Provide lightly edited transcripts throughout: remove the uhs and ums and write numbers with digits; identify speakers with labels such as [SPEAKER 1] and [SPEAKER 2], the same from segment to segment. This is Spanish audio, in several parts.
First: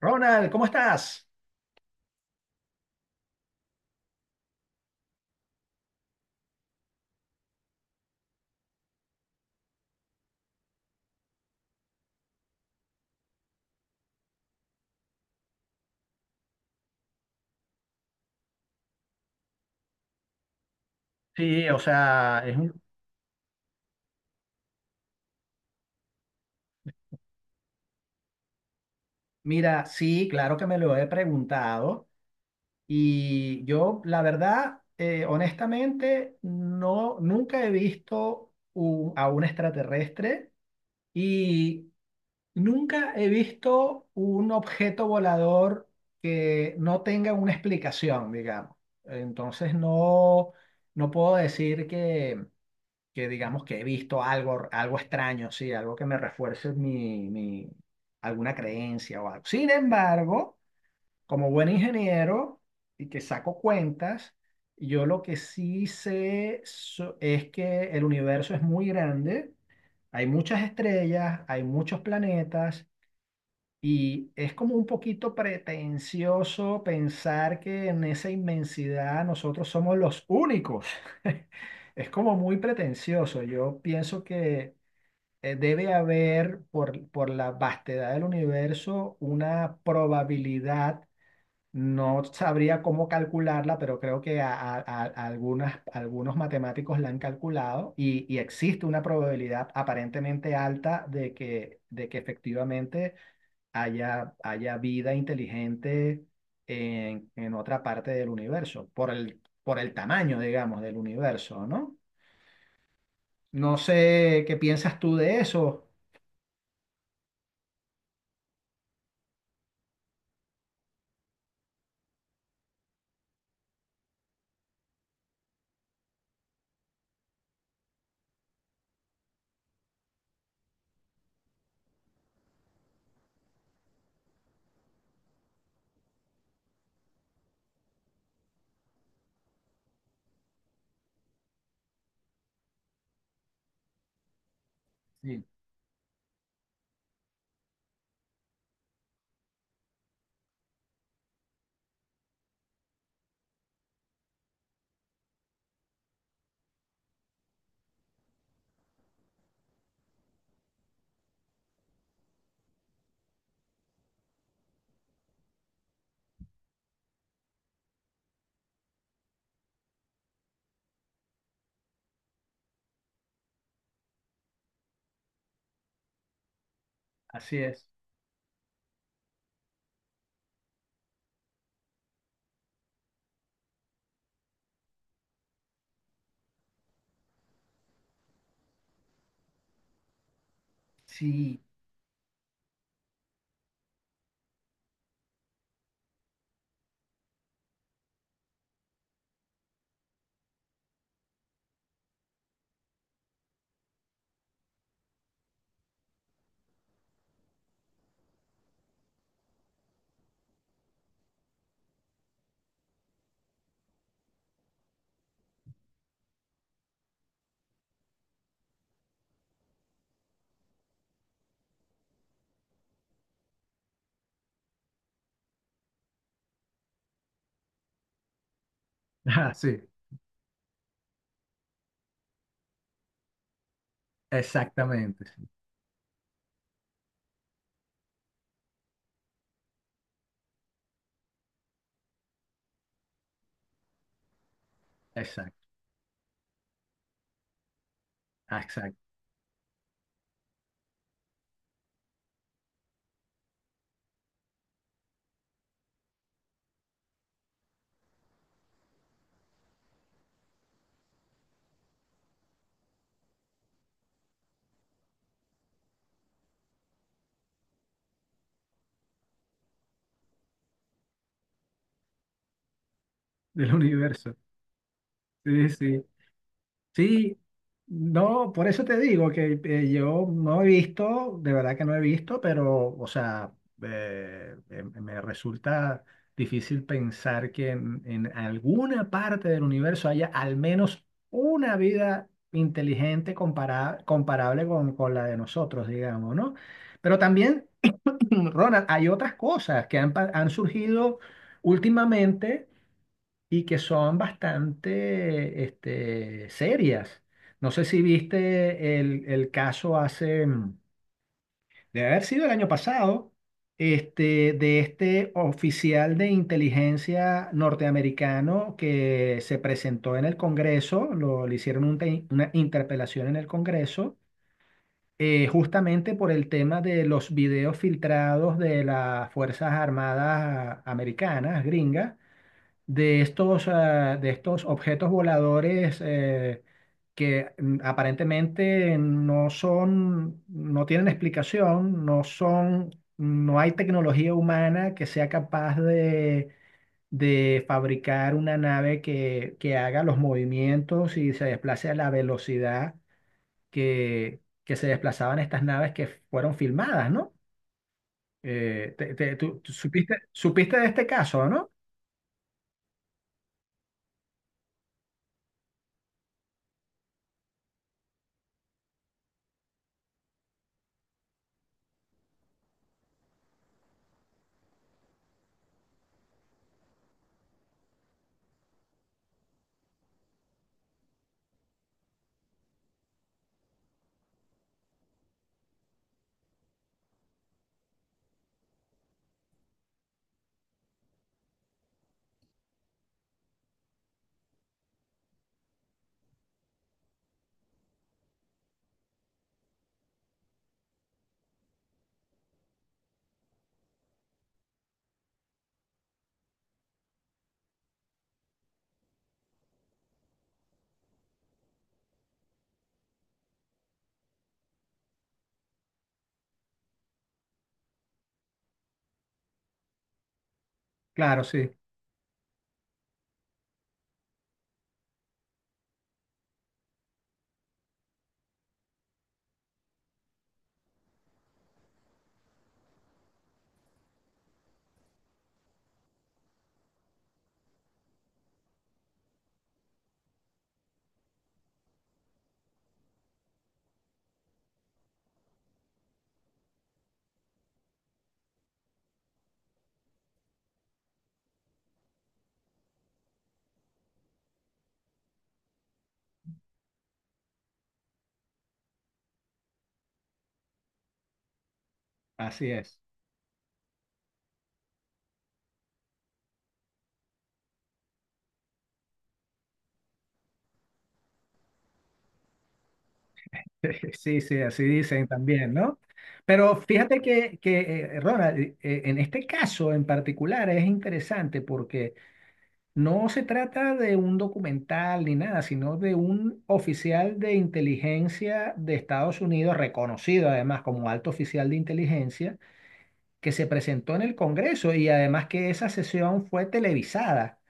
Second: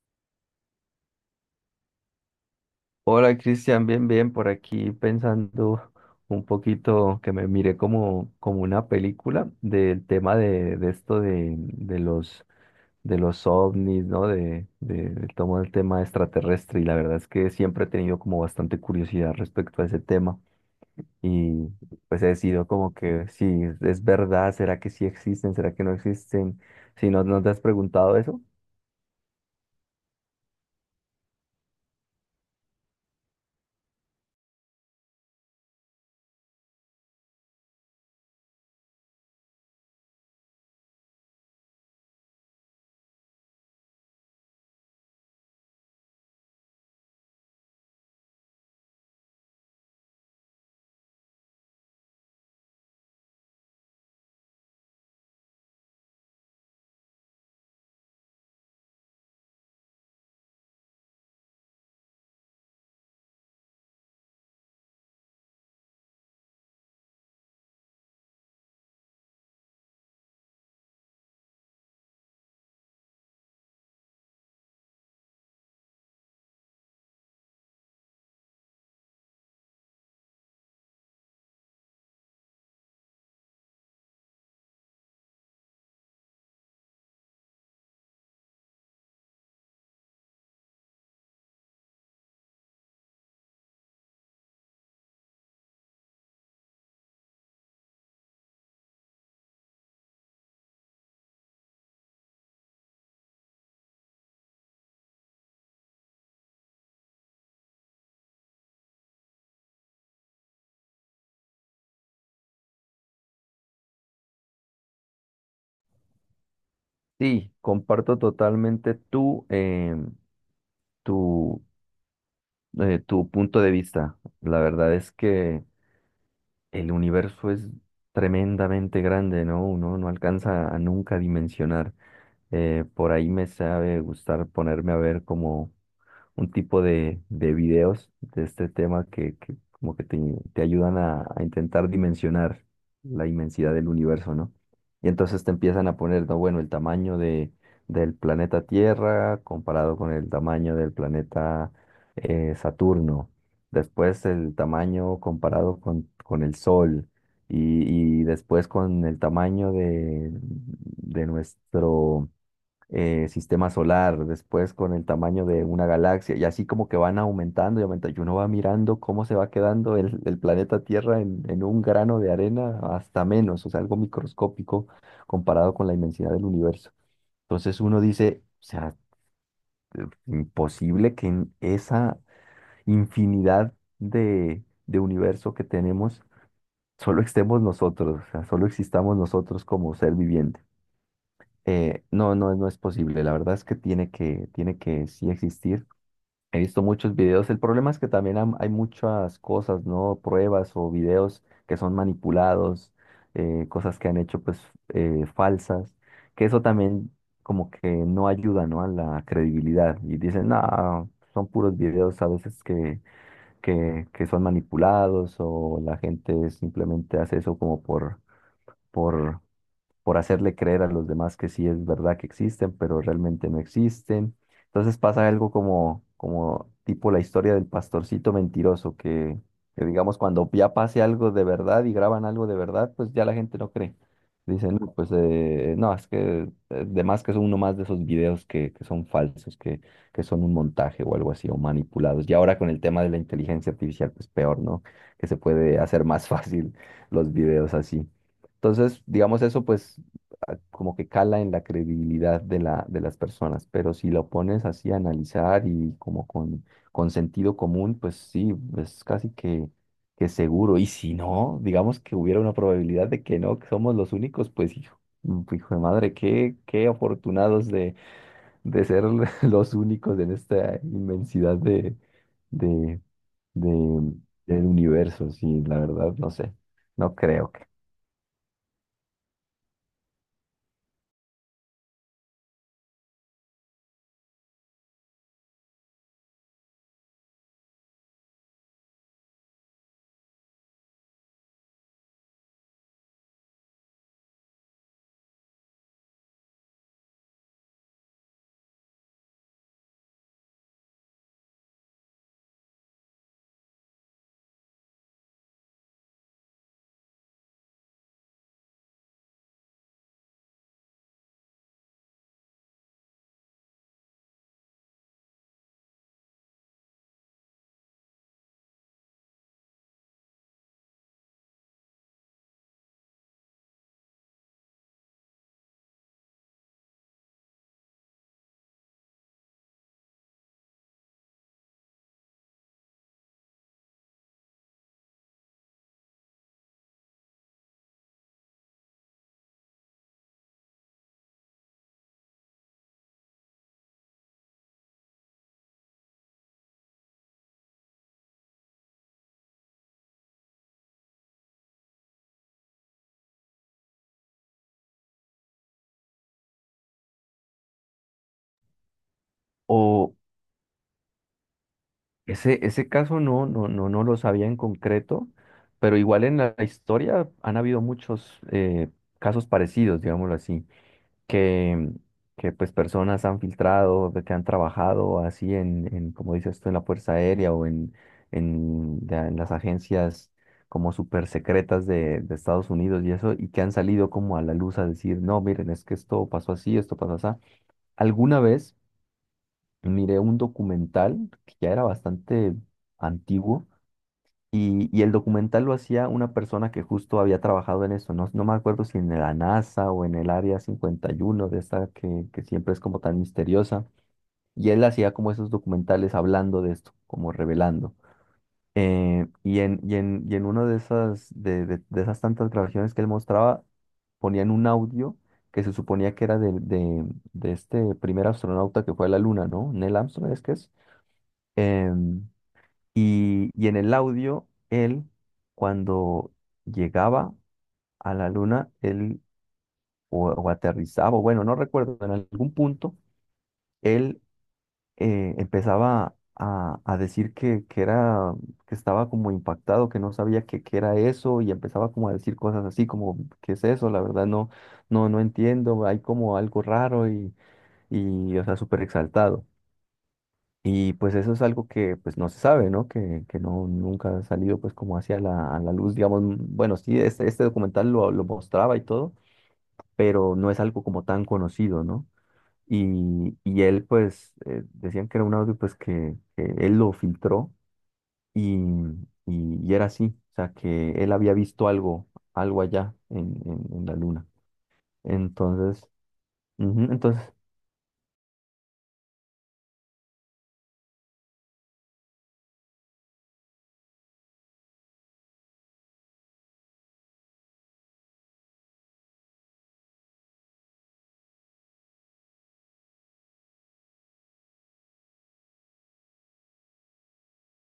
[SPEAKER 1] Ronald, ¿cómo estás?
[SPEAKER 2] Hola Cristian, bien, bien, por aquí pensando un poquito que me miré como una película del tema de esto de los ovnis, ¿no? De todo el tema extraterrestre, y la verdad es que siempre he tenido como bastante curiosidad respecto a ese tema, y
[SPEAKER 1] Sí, o
[SPEAKER 2] pues he
[SPEAKER 1] sea, es
[SPEAKER 2] decidido
[SPEAKER 1] un...
[SPEAKER 2] como que si es verdad, ¿será que sí existen? ¿Será que no existen? Si no, ¿no te has preguntado eso?
[SPEAKER 1] Mira, sí, claro que me lo he preguntado y yo, la verdad, honestamente, no, nunca he visto a un extraterrestre y nunca he visto un objeto volador que no tenga una explicación, digamos. Entonces, no, no puedo decir que digamos que he visto algo, algo extraño, sí, algo que me refuerce alguna creencia o algo. Sin embargo, como buen ingeniero y que saco cuentas, yo lo que sí sé es que el universo es muy grande, hay muchas estrellas, hay muchos planetas y es como un poquito pretencioso pensar que en esa inmensidad nosotros somos los únicos. Es como muy pretencioso. Yo pienso que debe haber por la vastedad del universo una probabilidad. No sabría cómo calcularla, pero creo que a algunas, algunos matemáticos la han calculado y existe una probabilidad aparentemente alta de que efectivamente haya vida inteligente en otra parte del universo, por el tamaño, digamos, del universo, ¿no? No sé qué piensas tú de eso.
[SPEAKER 2] Sí, comparto totalmente tú. Tu, tu punto de vista. La verdad es que el universo es tremendamente grande, ¿no? Uno no alcanza a nunca dimensionar. Por ahí me sabe gustar ponerme a ver como un tipo de videos de este tema que como que te ayudan a intentar dimensionar la inmensidad del universo, ¿no? Y
[SPEAKER 1] Sí,
[SPEAKER 2] entonces te empiezan a poner, no, bueno, el tamaño del planeta Tierra comparado con el tamaño del planeta Saturno, después el tamaño comparado con el Sol. Y después con el tamaño de nuestro, sistema solar, después con el tamaño de una galaxia, y así como que van aumentando y aumentando, y uno va mirando cómo se va quedando el planeta Tierra en un grano de arena hasta menos, o sea, algo microscópico comparado con la inmensidad del universo.
[SPEAKER 1] así
[SPEAKER 2] Entonces
[SPEAKER 1] es.
[SPEAKER 2] uno dice, o sea, imposible que en esa infinidad de universo que tenemos, solo estemos nosotros, o sea, solo existamos nosotros como ser viviente.
[SPEAKER 1] Sí.
[SPEAKER 2] No, no, no es posible. La verdad es que tiene que sí existir. He visto muchos videos. El problema es que también hay muchas cosas, ¿no? Pruebas o videos que son manipulados, cosas que han hecho pues falsas, que eso también como que no ayuda, ¿no? A la credibilidad. Y dicen, no, son puros videos a veces que son manipulados, o la gente simplemente hace eso como por por hacerle creer a los demás que sí es verdad que existen, pero realmente no existen. Entonces pasa algo como tipo la historia del pastorcito mentiroso, que,
[SPEAKER 1] Ah, sí,
[SPEAKER 2] que digamos cuando ya pase algo de verdad y graban algo de verdad, pues ya la gente no cree. Dicen, no, pues
[SPEAKER 1] exactamente, sí,
[SPEAKER 2] no, es que además que es uno más de esos videos que, son falsos, que son un montaje o algo así, o manipulados. Y ahora con el tema de la inteligencia artificial, pues peor, ¿no? Que se
[SPEAKER 1] exacto,
[SPEAKER 2] puede hacer más fácil los videos así.
[SPEAKER 1] ah, exacto,
[SPEAKER 2] Entonces, digamos eso, pues como que cala en la credibilidad de las personas, pero si lo pones así a analizar y como con sentido común, pues sí, es casi que seguro. Y si no, digamos que hubiera una probabilidad de que no, que somos los únicos, pues hijo de madre, qué afortunados de ser los únicos en esta inmensidad de, de,
[SPEAKER 1] del universo.
[SPEAKER 2] del universo. Sí,
[SPEAKER 1] Sí,
[SPEAKER 2] la
[SPEAKER 1] sí.
[SPEAKER 2] verdad, no sé, no
[SPEAKER 1] Sí,
[SPEAKER 2] creo que.
[SPEAKER 1] no, por eso te digo que yo no he visto, de verdad que no he visto, pero, o sea, me resulta difícil pensar que en alguna parte del universo haya al menos una vida inteligente comparable con la de nosotros, digamos, ¿no? Pero también. Ronald, hay otras cosas que han surgido últimamente y que son bastante este, serias. No sé si viste el caso hace, debe haber sido el año pasado, este, de este oficial de inteligencia norteamericano que se presentó en el Congreso, lo, le hicieron una interpelación en el Congreso. Justamente por el tema de los videos filtrados de las Fuerzas Armadas americanas, gringas, de estos, ah, de estos objetos voladores, que aparentemente no son, no tienen explicación, no son, no hay tecnología humana que sea capaz de fabricar una nave que haga los movimientos y se desplace a la velocidad que se desplazaban estas naves que fueron filmadas, ¿no? Tú supiste,
[SPEAKER 2] O,
[SPEAKER 1] supiste de este caso, ¿no?
[SPEAKER 2] ese caso no, no, no, no lo sabía en concreto, pero igual en la historia han habido muchos casos parecidos, digámoslo así, que, que pues personas han filtrado, de que han trabajado así en como dices tú, en la Fuerza Aérea o en ya en las agencias como súper secretas de Estados Unidos y eso, y que han salido como a la luz a decir, no, miren, es que esto pasó así, esto pasó así. ¿Alguna vez? Miré un documental que ya era bastante antiguo, y el documental lo hacía una persona que justo había trabajado en eso, no me acuerdo si en la NASA o en el Área 51, de esta que siempre es como tan misteriosa, y él hacía como esos documentales hablando de esto, como revelando. Y en una de esas tantas grabaciones que él mostraba, ponían un audio que se suponía que era de este primer astronauta que fue a la Luna, ¿no? Neil Armstrong, ¿es que es?
[SPEAKER 1] Claro, sí,
[SPEAKER 2] Em, y en el audio, él, cuando llegaba a la luna, él o aterrizaba, o bueno, no recuerdo, en algún punto, él empezaba a decir que era, que estaba como impactado, que no sabía qué era eso, y empezaba como a decir cosas así, como, ¿qué es eso? La verdad no, no, no entiendo, hay como algo raro, y o sea, súper exaltado. Y pues eso es algo que pues no se sabe, ¿no? Que no, nunca ha salido pues como a la luz, digamos, bueno, sí, este, documental lo mostraba y todo, pero no es algo como tan conocido, ¿no?
[SPEAKER 1] así es.
[SPEAKER 2] Y él pues decían que era un audio pues que él lo filtró, y, y era así, o sea, que él había visto algo, allá en, en, en la luna.
[SPEAKER 1] Sí, sí, así dicen también,
[SPEAKER 2] Entonces,
[SPEAKER 1] ¿no? Pero
[SPEAKER 2] ujú,
[SPEAKER 1] fíjate
[SPEAKER 2] entonces,
[SPEAKER 1] que, Ronald, en este caso en particular es interesante porque no se trata de un documental ni nada, sino de un oficial de inteligencia de Estados Unidos, reconocido además como alto oficial de inteligencia, que se presentó en el Congreso, y además que esa sesión fue televisada.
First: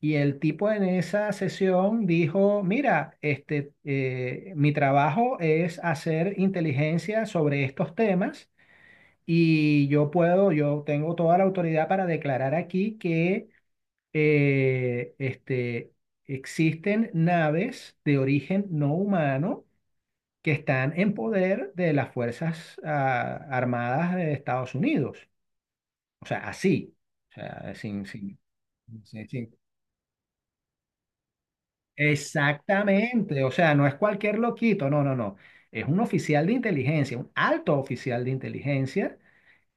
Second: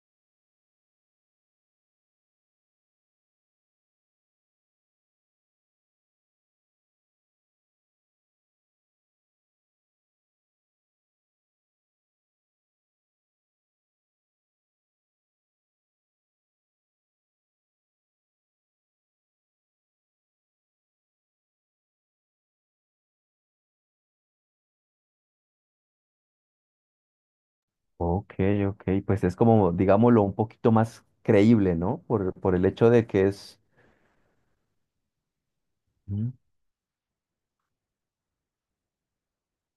[SPEAKER 1] Y el tipo en esa sesión dijo: mira, este, mi trabajo es hacer inteligencia sobre estos temas y yo puedo, yo tengo toda la autoridad para declarar aquí que este, existen naves de origen no humano que están en poder de las Fuerzas ah, Armadas de Estados Unidos. O sea, así. O sea, sin,
[SPEAKER 2] ok, ok, pues
[SPEAKER 1] sin-
[SPEAKER 2] es
[SPEAKER 1] sin-
[SPEAKER 2] como, digámoslo, un poquito más creíble, ¿no? Por el hecho de que
[SPEAKER 1] Exactamente. O
[SPEAKER 2] es.
[SPEAKER 1] sea, no es cualquier loquito, no, no, no. Es un
[SPEAKER 2] Ujú.
[SPEAKER 1] oficial de inteligencia, un alto oficial de inteligencia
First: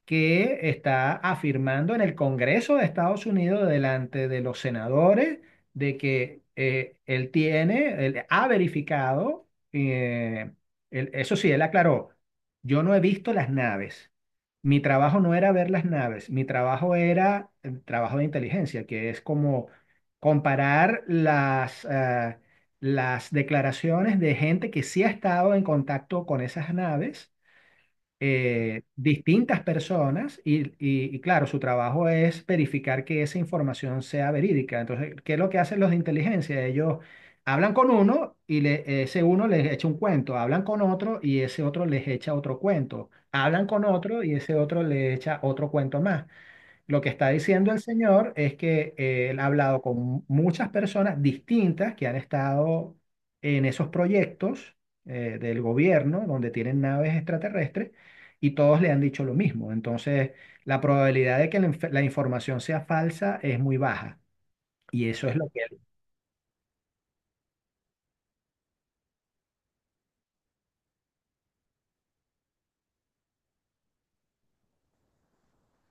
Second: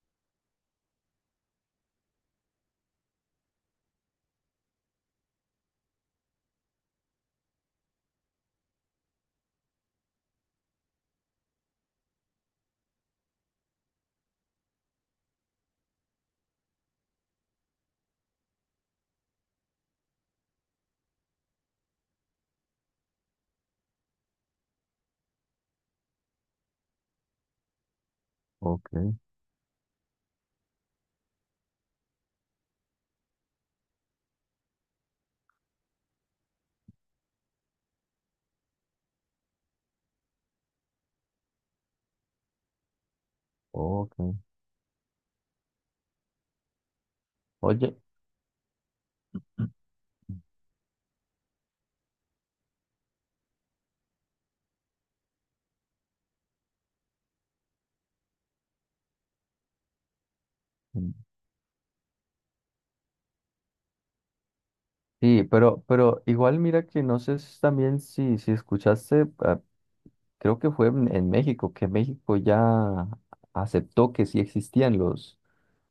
[SPEAKER 1] que está afirmando en el Congreso de Estados Unidos delante de los senadores de que él tiene, él ha verificado, eso sí, él aclaró, yo no he visto las naves. Mi trabajo no era ver las naves, mi trabajo era el trabajo de inteligencia, que es como comparar las, las declaraciones de gente que sí ha estado en contacto con esas naves,
[SPEAKER 2] Ok,
[SPEAKER 1] distintas personas y, y claro, su trabajo es verificar que esa información sea verídica. Entonces, ¿qué es lo que hacen los de inteligencia? Ellos hablan con uno y ese uno les echa un cuento, hablan con otro y ese otro les echa otro cuento, hablan con otro y
[SPEAKER 2] ok.
[SPEAKER 1] ese otro le echa otro cuento más. Lo que está diciendo el
[SPEAKER 2] Oye,
[SPEAKER 1] señor es que él ha hablado con muchas personas distintas que han estado en esos proyectos, del gobierno, donde tienen naves extraterrestres y todos le han dicho lo mismo. Entonces, la
[SPEAKER 2] mm,
[SPEAKER 1] probabilidad de que la información sea falsa es muy baja. Y eso es
[SPEAKER 2] sí,
[SPEAKER 1] lo que
[SPEAKER 2] pero igual mira que no sé si también si escuchaste, creo que fue en México, que México ya aceptó que sí existían los,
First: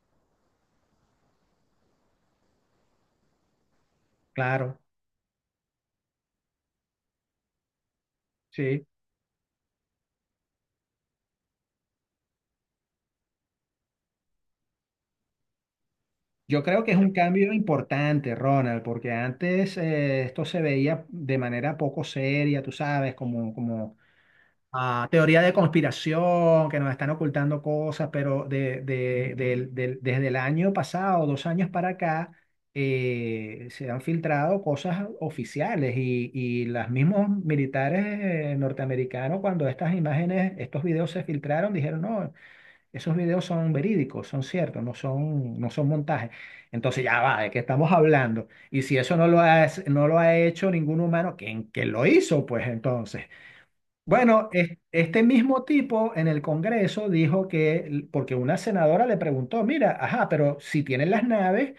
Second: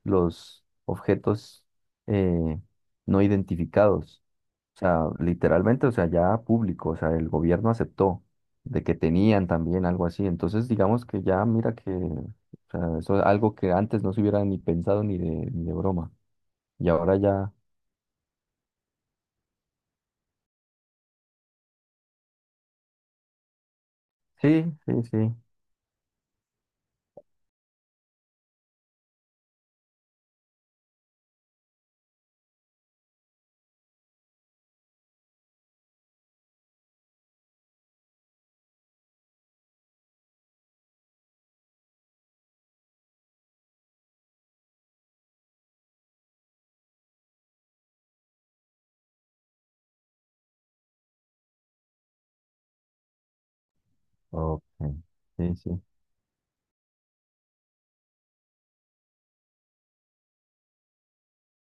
[SPEAKER 2] los objetos eh, no identificados.
[SPEAKER 1] claro,
[SPEAKER 2] O sea, literalmente, o sea, ya público, o sea, el gobierno aceptó de
[SPEAKER 1] sí.
[SPEAKER 2] que tenían también algo así. Entonces, digamos que ya mira que, o sea, eso es algo que antes no se hubiera ni pensado ni de broma.
[SPEAKER 1] Yo creo
[SPEAKER 2] Y
[SPEAKER 1] que es un
[SPEAKER 2] ahora ya,
[SPEAKER 1] cambio importante, Ronald, porque antes esto se veía de manera poco seria, tú sabes, como, como
[SPEAKER 2] sí, sí,
[SPEAKER 1] ah,
[SPEAKER 2] sí,
[SPEAKER 1] teoría de conspiración, que nos están ocultando cosas, pero desde el año pasado, dos años para acá, se han filtrado cosas oficiales y los mismos militares norteamericanos, cuando estas imágenes, estos videos se filtraron, dijeron, no, esos videos son verídicos, son ciertos, no son, no son montajes. Entonces ya va, ¿de qué estamos hablando? Y si eso no lo ha, no lo ha hecho ningún humano, ¿quién, quién lo hizo? Pues entonces. Bueno,
[SPEAKER 2] ok,
[SPEAKER 1] este
[SPEAKER 2] sí,
[SPEAKER 1] mismo
[SPEAKER 2] sí,
[SPEAKER 1] tipo en el Congreso dijo que, porque una senadora le preguntó, mira, ajá, pero si tienen las naves,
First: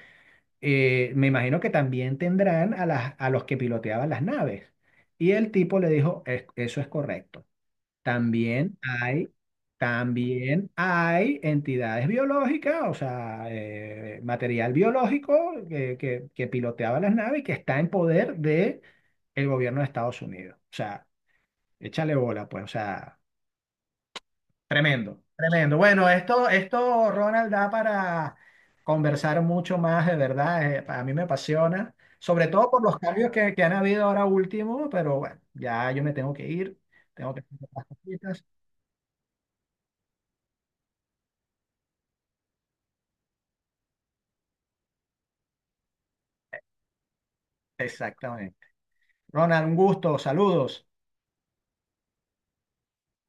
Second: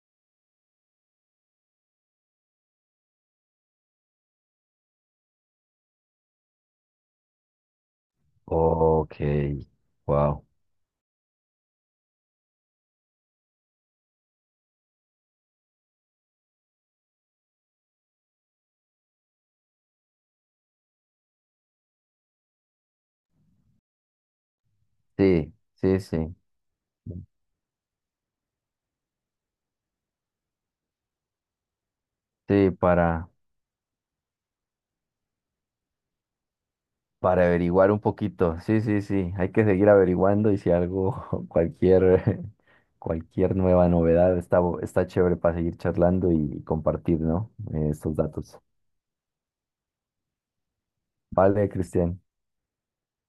[SPEAKER 1] me imagino que también tendrán a, las, a los que piloteaban las naves. Y el tipo le dijo: Eso es correcto. También
[SPEAKER 2] ok,
[SPEAKER 1] hay,
[SPEAKER 2] wow.
[SPEAKER 1] también hay entidades biológicas, o sea, material biológico que piloteaba las naves y que está en poder de el gobierno de Estados Unidos." O sea, échale bola, pues, o sea. Tremendo,
[SPEAKER 2] Sí,
[SPEAKER 1] tremendo.
[SPEAKER 2] sí,
[SPEAKER 1] Bueno,
[SPEAKER 2] sí,
[SPEAKER 1] esto, Ronald, da para conversar mucho más, de verdad. A mí me apasiona, sobre todo
[SPEAKER 2] sí,
[SPEAKER 1] por los cambios
[SPEAKER 2] para.
[SPEAKER 1] que han habido ahora último, pero bueno, ya yo me tengo que ir, tengo que
[SPEAKER 2] Para
[SPEAKER 1] hacer las
[SPEAKER 2] averiguar un
[SPEAKER 1] cositas.
[SPEAKER 2] poquito. Sí, sí, sí. Hay que seguir averiguando y si algo, cualquier, cualquier nueva novedad está, está chévere para seguir charlando y compartir, ¿no? Estos
[SPEAKER 1] Exactamente.
[SPEAKER 2] datos.
[SPEAKER 1] Ronald, un gusto, saludos.
[SPEAKER 2] Vale, Cristian.